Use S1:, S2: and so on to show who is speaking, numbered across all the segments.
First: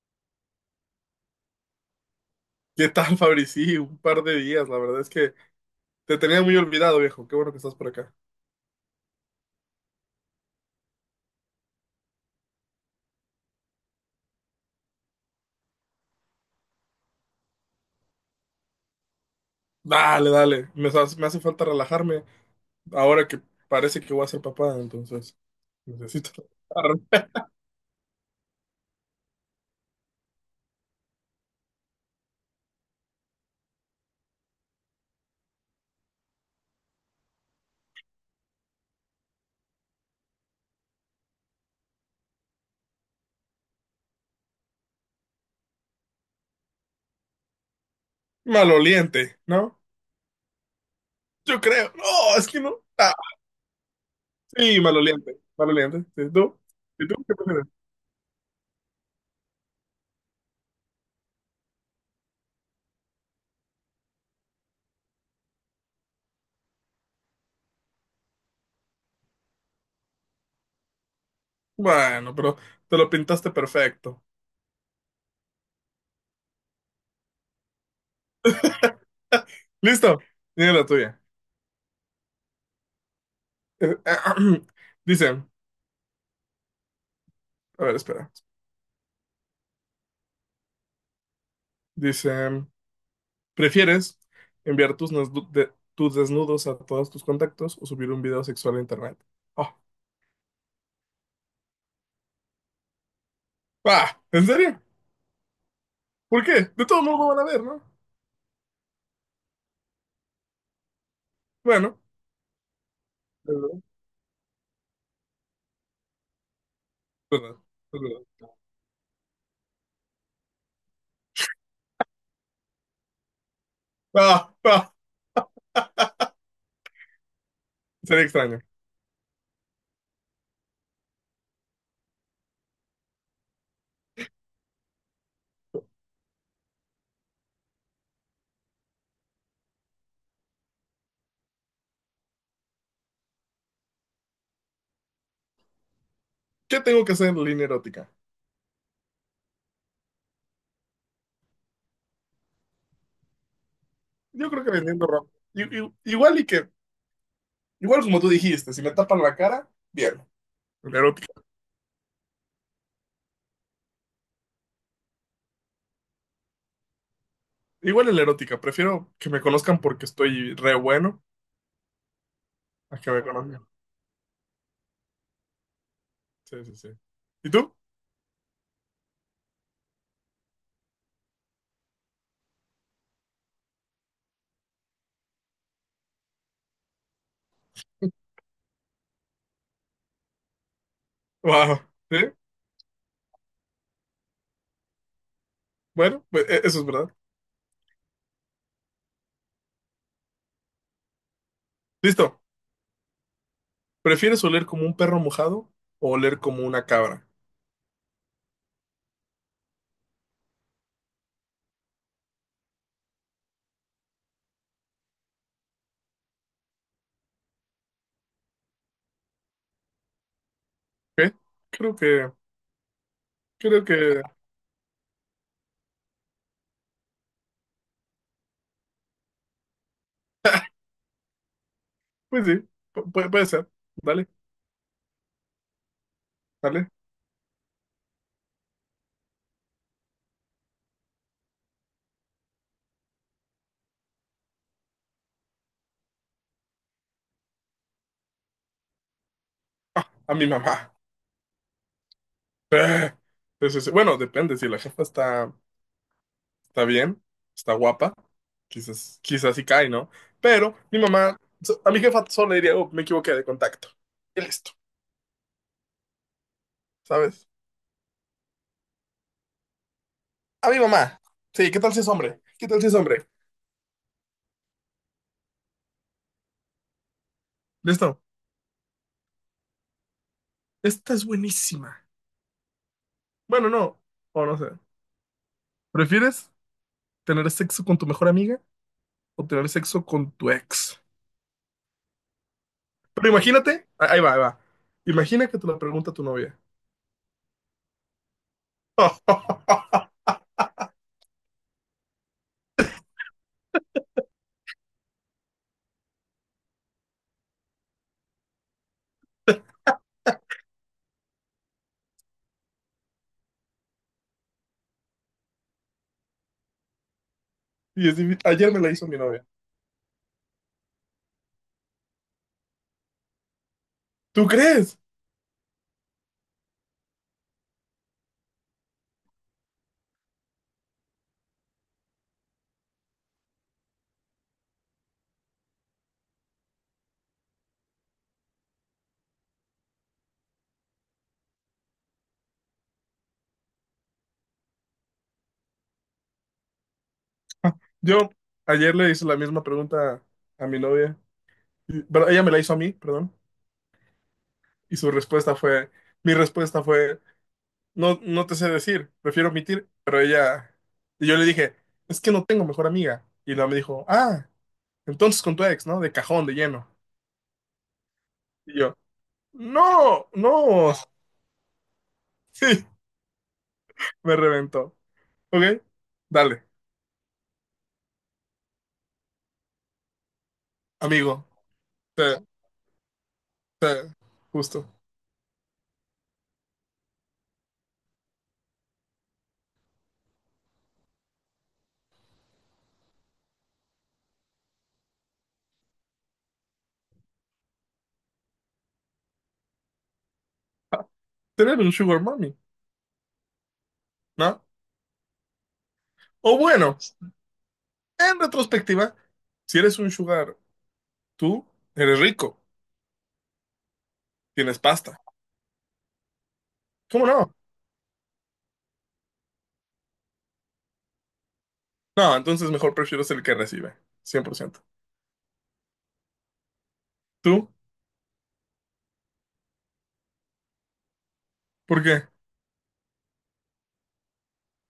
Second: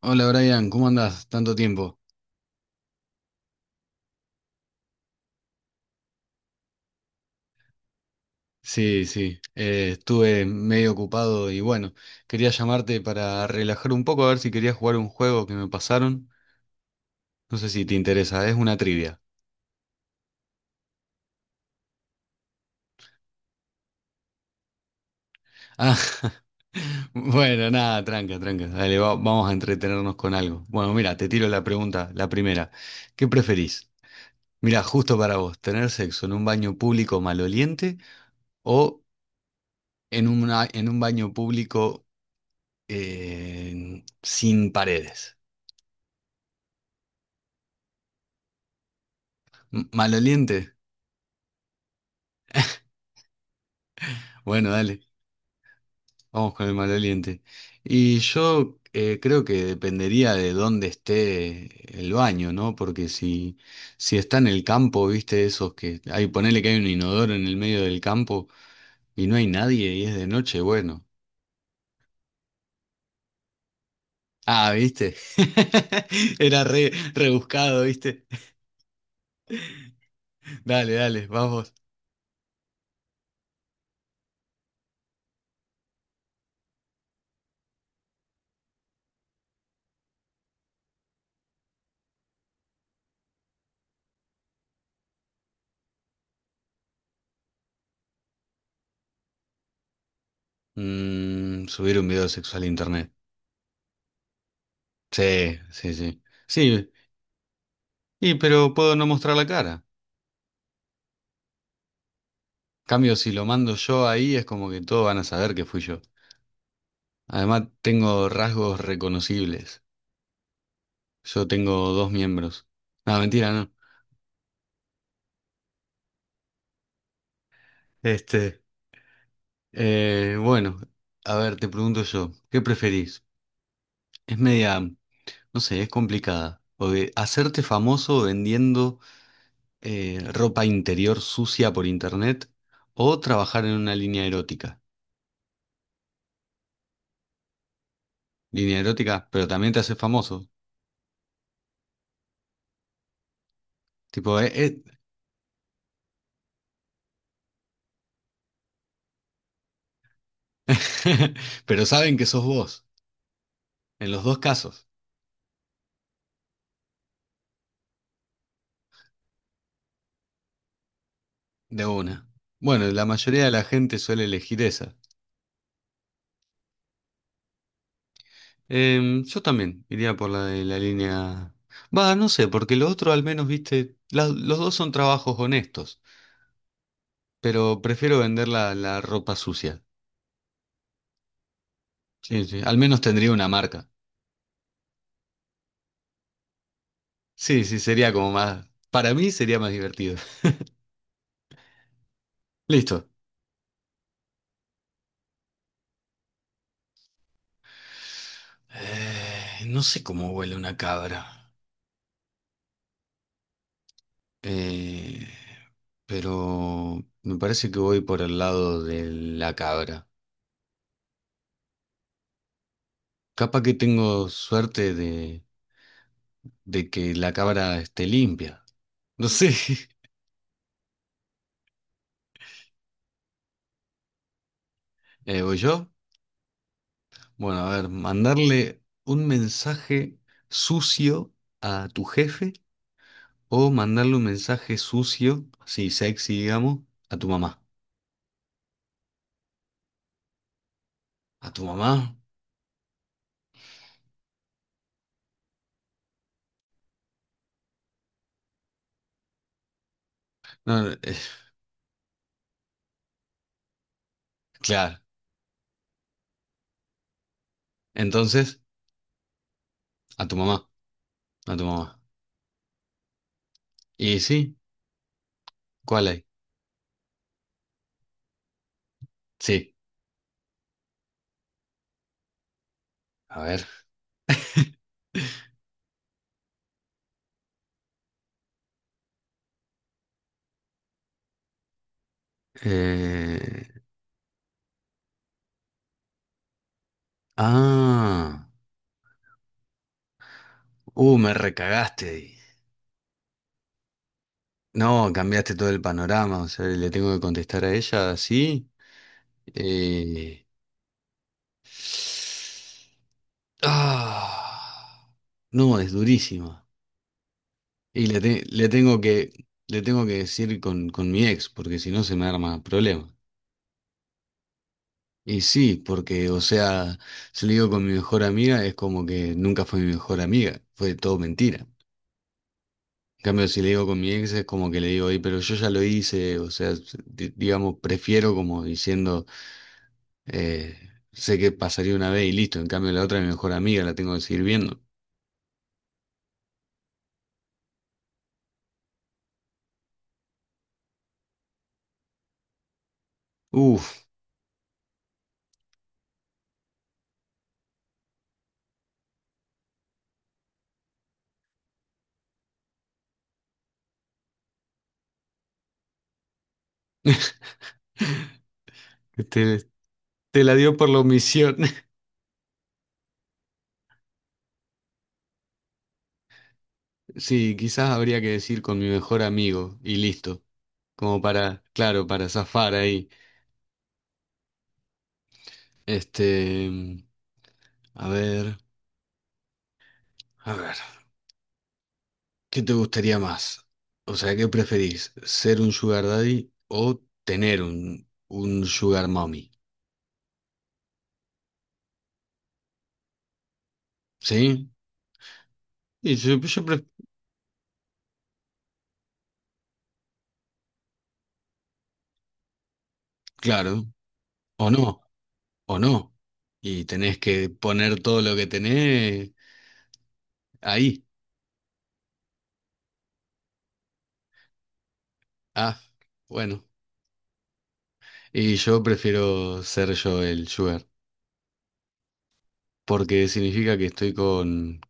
S1: Hola Brian, ¿cómo andás? Tanto tiempo.
S2: ¿Qué tal, Fabri? Sí, un par de días, la verdad es que te tenía muy olvidado, viejo. Qué bueno que estás por acá.
S1: Sí, sí, estuve medio ocupado y bueno, quería llamarte para relajar un poco a ver si querías jugar un juego que me pasaron. No sé si te interesa, es una trivia.
S2: Dale, dale. Me hace falta relajarme ahora que parece que voy a ser papá, entonces
S1: Ah,
S2: necesito relajarme.
S1: bueno, nada, tranca, tranca. Dale, vamos a entretenernos con algo. Bueno, mira, te tiro la pregunta, la primera. ¿Qué preferís? Mira, justo para vos, ¿tener sexo en un baño público maloliente o en una, en un baño público sin paredes?
S2: Maloliente, ¿no?
S1: Maloliente.
S2: Yo creo. No, es que no. Ah,
S1: Bueno,
S2: sí,
S1: dale,
S2: maloliente. Maloliente. ¿Y
S1: vamos
S2: tú?
S1: con el
S2: ¿Y tú qué
S1: maloliente.
S2: prefieres?
S1: Y yo creo que dependería de dónde esté el baño, ¿no? Porque si, si está en el campo, viste, esos que hay, ponele que hay un inodoro en el medio del campo y no hay nadie y es de noche, bueno.
S2: Bueno, pero te lo pintaste perfecto.
S1: Ah, viste. Era re, rebuscado, viste.
S2: ¿Listo? Dime la
S1: Dale,
S2: tuya.
S1: dale, vamos.
S2: Eh, Dice, a ver, espera. Dice. ¿Prefieres enviar tus desnudos a todos tus contactos o subir un video sexual a internet? Oh.
S1: Mm, subir un video sexual a internet.
S2: Ah, ¿en serio?
S1: Sí, sí, sí.
S2: ¿Por qué? De
S1: Sí,
S2: todo modo van a ver, ¿no?
S1: y, pero puedo no mostrar la cara.
S2: Bueno,
S1: Cambio, si lo
S2: es
S1: mando
S2: verdad,
S1: yo ahí es como que todos van a saber que fui yo.
S2: es verdad,
S1: Además,
S2: es verdad.
S1: tengo rasgos reconocibles. Yo tengo dos miembros. No, mentira, no.
S2: Ah, ah, Sería extraño.
S1: Este, bueno, a ver, te pregunto yo, ¿qué preferís? Es media, no sé, es complicada. O de hacerte famoso vendiendo ropa interior sucia por internet o trabajar en una línea erótica.
S2: ¿Qué tengo que hacer en línea erótica?
S1: Línea erótica, pero también te haces famoso. Tipo,
S2: Yo creo que vendiendo ropa. Igual y que, igual como tú dijiste, si me tapan la cara, bien. La erótica.
S1: pero saben que sos vos, en los dos casos.
S2: Igual en la erótica, prefiero que me conozcan porque estoy re bueno
S1: De una. Bueno,
S2: a
S1: la
S2: que me
S1: mayoría de la
S2: conozcan.
S1: gente suele elegir esa.
S2: Sí, sí, sí. ¿Y tú?
S1: Em, yo también iría por la de la línea. Va, no sé, porque lo otro al menos, viste, los dos son trabajos honestos, pero prefiero vender la, la ropa sucia.
S2: Wow. ¿Sí?
S1: Sí, sí, al menos tendría una marca.
S2: Bueno, pues, eso es verdad.
S1: Sí, sí, sería como más... Para mí sería más divertido.
S2: Listo.
S1: Listo.
S2: ¿Prefieres oler como un perro mojado o oler como una cabra?
S1: No sé cómo huele una cabra. Eh, pero me parece que voy por el lado de la cabra.
S2: ¿Ok? Creo que,
S1: Capaz que
S2: creo que,
S1: tengo suerte de que la cámara esté limpia. No sé,
S2: pues sí, puede ser. Dale,
S1: ¿voy yo?
S2: dale.
S1: Bueno, a ver, mandarle un mensaje sucio a tu jefe o mandarle un mensaje sucio, así sexy, digamos, a tu mamá.
S2: A mi mamá.
S1: ¿A tu mamá?
S2: Sí, sí, sí. Bueno, depende. Si la jefa está, está bien, está guapa, quizás, quizás sí cae, ¿no? Pero
S1: No, no,
S2: mi mamá, a mi jefa solo le diría, oh, me equivoqué de contacto. Y listo,
S1: claro.
S2: ¿sabes?
S1: Entonces, a tu mamá,
S2: A mi mamá.
S1: a tu
S2: Sí, ¿qué
S1: mamá.
S2: tal si es hombre? ¿Qué tal si es hombre?
S1: ¿Y sí? ¿Cuál hay?
S2: Listo.
S1: Sí,
S2: Esta es buenísima.
S1: a ver.
S2: Bueno, no. O no sé. ¿Prefieres tener sexo con tu mejor amiga o tener sexo con tu ex? Pero
S1: Eh,
S2: imagínate, ah, ahí va, ahí va. Imagina que te lo pregunta tu novia.
S1: ah, me recagaste ahí. No, cambiaste todo el panorama, o sea, le tengo que contestar a ella así. Eh, Ah, no, es durísima. Y
S2: Y ayer me la hizo mi novia.
S1: le tengo que decir con mi ex, porque si no se me arma problema.
S2: ¿Tú crees?
S1: Y sí, porque, o sea, si le digo con mi mejor amiga, es como que nunca fue mi mejor amiga, fue todo mentira. En cambio, si le digo con mi ex, es como que le digo, "Ey, pero yo ya lo hice, o sea, digamos, prefiero como diciendo. Eh, sé que pasaría una vez y listo. En cambio, la otra, es mi mejor amiga, la tengo que seguir viendo.
S2: Yo ayer le hice la misma pregunta a mi novia. Pero ella me la hizo a mí, perdón.
S1: Uf,
S2: Y mi respuesta fue, no, no te sé decir, prefiero omitir. Pero ella, y yo le dije, es que no tengo mejor amiga. Y ella me dijo, ah, entonces con tu ex, ¿no? De cajón, de lleno. Y yo,
S1: te,
S2: no,
S1: te la dio por
S2: no.
S1: la omisión.
S2: Sí, me reventó. Ok, dale,
S1: Sí, quizás habría que decir con mi mejor amigo y listo. Como
S2: amigo.
S1: para, claro, para
S2: Te-
S1: zafar ahí.
S2: te- justo.
S1: Este, a ver, a ver, ¿qué te gustaría más? O sea, ¿qué preferís? ¿Ser un sugar daddy o tener un sugar mommy?
S2: Ah, tú eres un sugar mommy, ¿no?
S1: ¿Sí? Y yo, yo
S2: O
S1: pref-
S2: bueno, en retrospectiva, si eres un sugar, tú eres rico,
S1: claro, o
S2: tienes
S1: no.
S2: pasta.
S1: O no. Y tenés
S2: ¿Cómo
S1: que
S2: no?
S1: poner todo lo que tenés ahí.
S2: No, entonces mejor prefiero ser el que recibe, 100%.
S1: Ah, bueno.
S2: ¿Tú?
S1: Y yo prefiero ser yo el sugar,
S2: ¿Por qué?
S1: porque significa que estoy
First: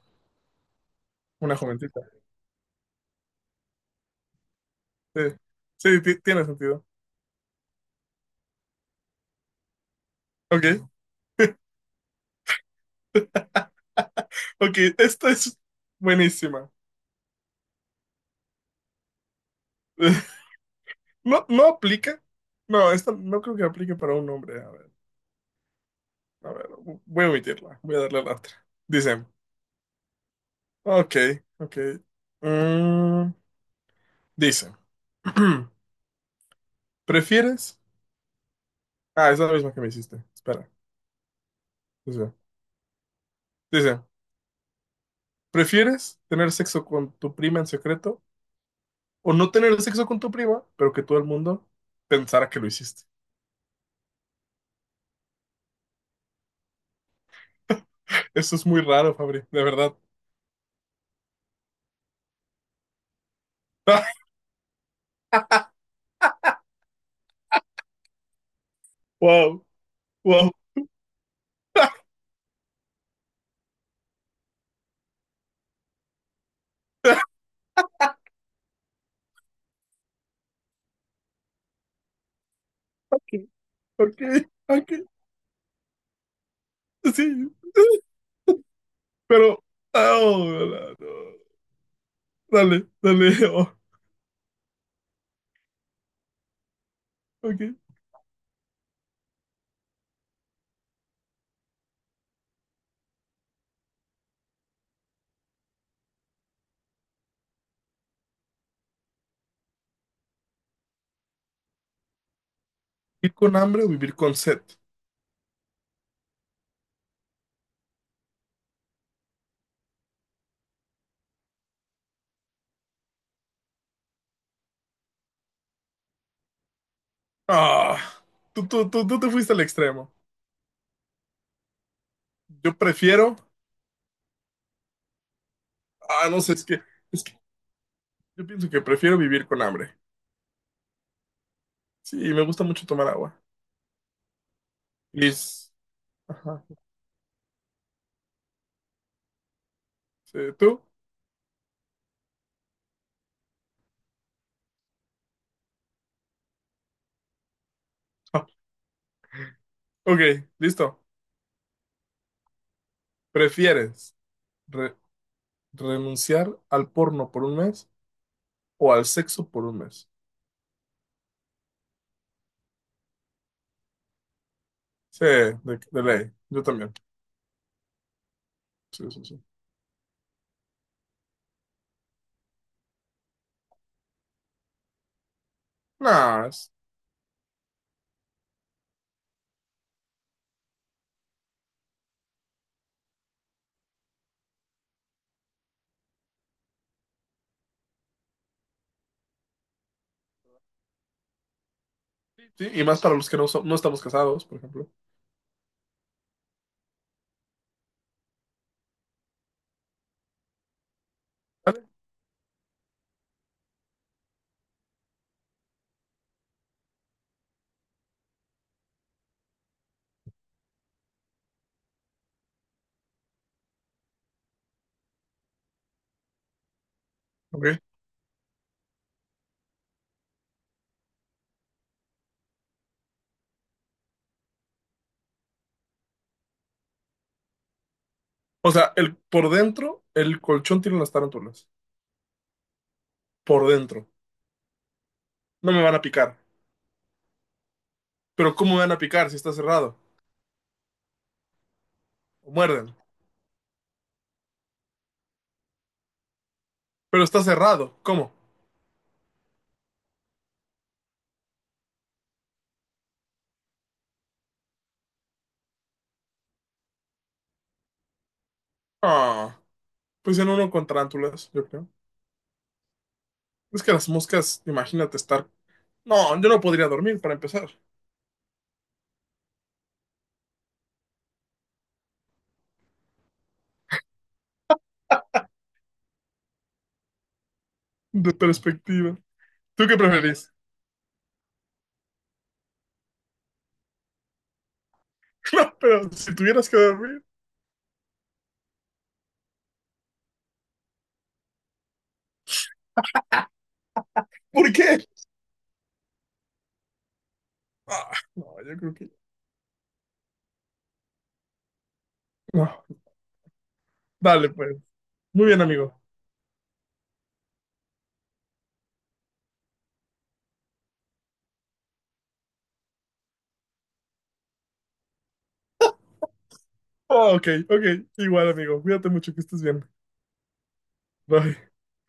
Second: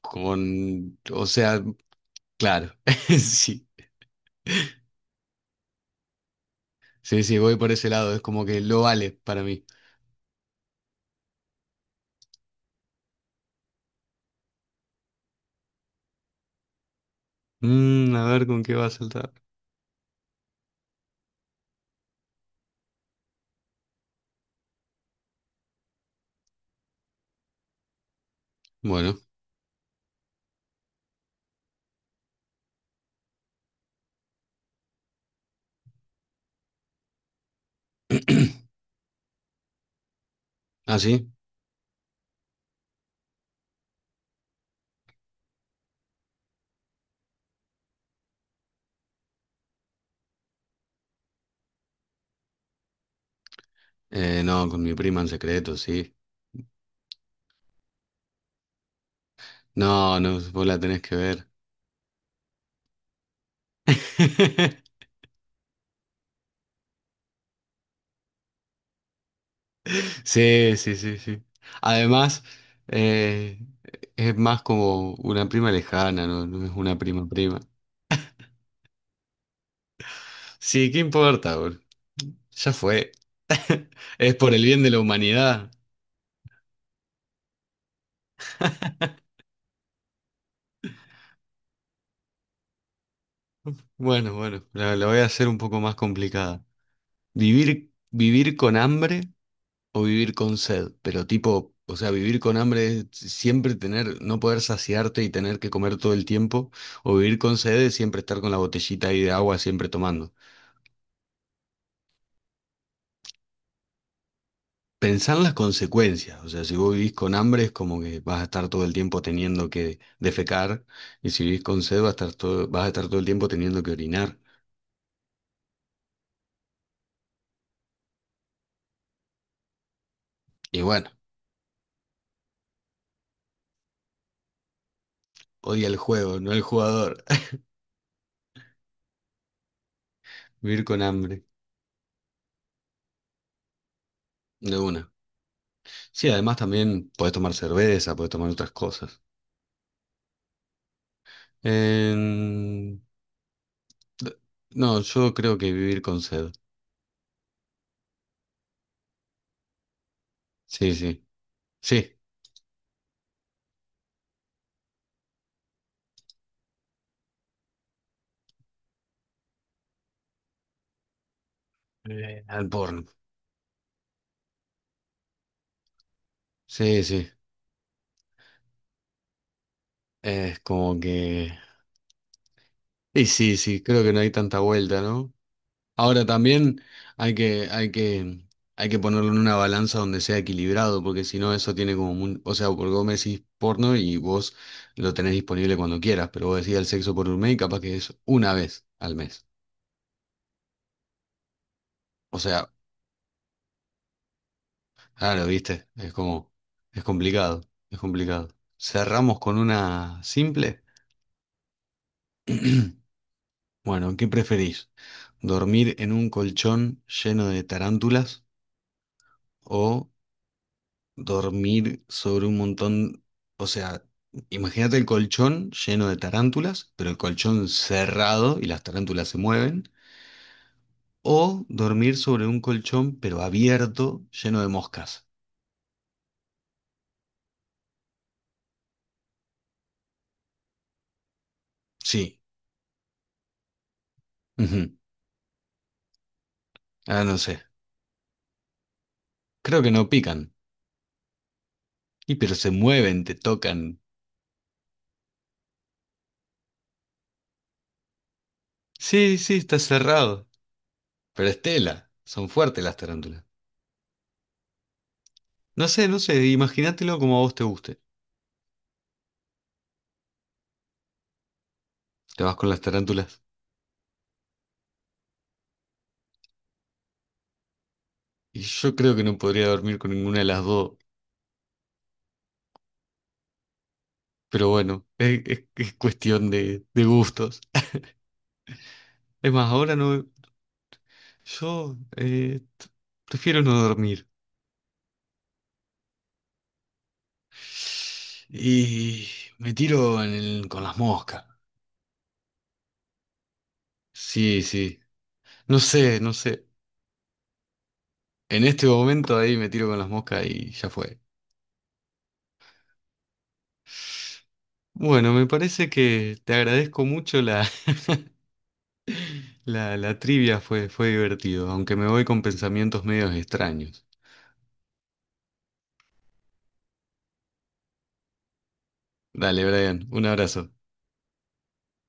S1: con, o
S2: Una
S1: sea,
S2: jovencita.
S1: claro, sí.
S2: Sí, sí, tiene sentido.
S1: Sí, sí, voy por ese lado, es como que lo vale para mí.
S2: Ok, ok, esta es buenísima.
S1: Mm, a ver con qué va a saltar.
S2: No, no aplica. No, esta no creo que aplique para un hombre. A ver, voy a omitirla. Voy a darle a la otra.
S1: Bueno,
S2: Dice, ok, ok. Mm, dice, ¿prefieres? Ah, es la misma que me hiciste. Espera.
S1: ¿ah, sí?
S2: Dice, dice, ¿prefieres tener sexo con tu prima en secreto o no tener sexo con tu prima, pero que todo el mundo pensara que lo hiciste?
S1: No, con mi prima en secreto, sí.
S2: Eso es muy raro, Fabri, de verdad.
S1: No, no, vos la tenés que ver.
S2: Wow, wow.
S1: Sí, sí, sí, sí. Además, eh, es más como una prima lejana, no, no es una prima prima. Sí, ¿qué importa, bro? Ya fue.
S2: Ok, ok,
S1: Es por el bien de la
S2: ok.
S1: humanidad.
S2: Sí. Pero, oh, no, no. Dale, dale, oh,
S1: Bueno, bueno, la voy a hacer un poco más complicada.
S2: ok.
S1: ¿Vivir, vivir con hambre o vivir con sed? Pero tipo, o sea, vivir con hambre es siempre tener, no poder saciarte y tener que comer todo el tiempo. O vivir con sed es siempre estar con la botellita ahí de agua siempre tomando.
S2: ¿Vivir con hambre o vivir con sed?
S1: Pensar las consecuencias, o sea, si vos vivís con hambre es como que vas a estar todo el tiempo teniendo que defecar y si vivís con sed vas a estar todo, vas a estar todo el tiempo teniendo que orinar.
S2: Ah, tú te fuiste al extremo.
S1: Y bueno,
S2: Yo prefiero,
S1: odia el
S2: ah,
S1: juego,
S2: no
S1: no
S2: sé,
S1: el
S2: es que,
S1: jugador.
S2: es que yo pienso que prefiero vivir con hambre.
S1: Vivir con hambre,
S2: Sí, me gusta mucho tomar agua.
S1: de una.
S2: Liz,
S1: Sí, además
S2: ajá,
S1: también podés tomar cerveza, podés tomar otras cosas.
S2: sí, ¿tú?
S1: Em, d- No, yo creo que vivir con sed.
S2: Ah, ok,
S1: Sí,
S2: listo.
S1: sí. Sí,
S2: ¿Prefieres re- renunciar al porno por un mes o al sexo por un mes?
S1: al porno.
S2: Sí, de ley, yo también.
S1: Sí, sí.
S2: Sí, sí, sí.
S1: Es como que... Y sí, sí, creo que no hay tanta vuelta, ¿no? Ahora
S2: No,
S1: también hay que, hay que, hay que ponerlo en una balanza donde sea equilibrado, porque si no eso tiene como un, o sea, porque vos me decís porno y vos lo tenés disponible cuando quieras, pero vos decís el sexo por un mes y capaz que es una vez al mes. O
S2: sí,
S1: sea,
S2: y más para los que no, no estamos casados, por ejemplo.
S1: claro, viste, es como, es complicado, es complicado. Cerramos con una simple.
S2: ¿Vale?
S1: Bueno, ¿qué preferís? ¿Dormir en un colchón lleno de tarántulas o dormir sobre un montón, o sea, imagínate el colchón lleno de tarántulas, pero el colchón
S2: Ok.
S1: cerrado y las tarántulas se mueven, o dormir sobre un colchón pero abierto, lleno de moscas?
S2: O sea, por dentro, el colchón tiene las tarántulas.
S1: Sí,
S2: Por dentro.
S1: ujú.
S2: No me van a picar.
S1: Ah, no sé,
S2: Pero ¿cómo me van a picar si está
S1: creo que
S2: cerrado?
S1: no pican, y
S2: O
S1: pero se
S2: muerden.
S1: mueven, te tocan.
S2: Pero está cerrado. ¿Cómo?
S1: Sí, sí, está cerrado, pero es tela, son fuertes las tarántulas. No sé, no sé, imagínatelo como a vos te guste.
S2: Ah, pues en uno con tarántulas, yo creo.
S1: Te vas con las tarántulas.
S2: Es que las moscas, imagínate estar... No, yo no podría dormir para empezar.
S1: Y yo creo que no podría dormir con ninguna de las dos. Pero bueno, es, es cuestión de gustos.
S2: De perspectiva.
S1: Es más,
S2: ¿Tú
S1: ahora
S2: qué
S1: no.
S2: preferís?
S1: Yo prefiero no dormir.
S2: No, pero si tuvieras que dormir.
S1: Y me tiro con las moscas. Sí,
S2: ¿Por
S1: sí.
S2: qué?
S1: No sé, no sé.
S2: Ah, no,
S1: En
S2: yo
S1: este
S2: creo que...
S1: momento ahí me tiro con las moscas y ya fue.
S2: No. Dale, pues.
S1: Bueno, me
S2: Muy bien,
S1: parece
S2: amigo.
S1: que te agradezco mucho la, la trivia, fue, fue divertido, aunque me voy con pensamientos medios extraños.
S2: Oh, ok, ok. Igual, amigo. Cuídate mucho, que estés
S1: Dale,
S2: bien.
S1: Brian, un abrazo.
S2: Bye.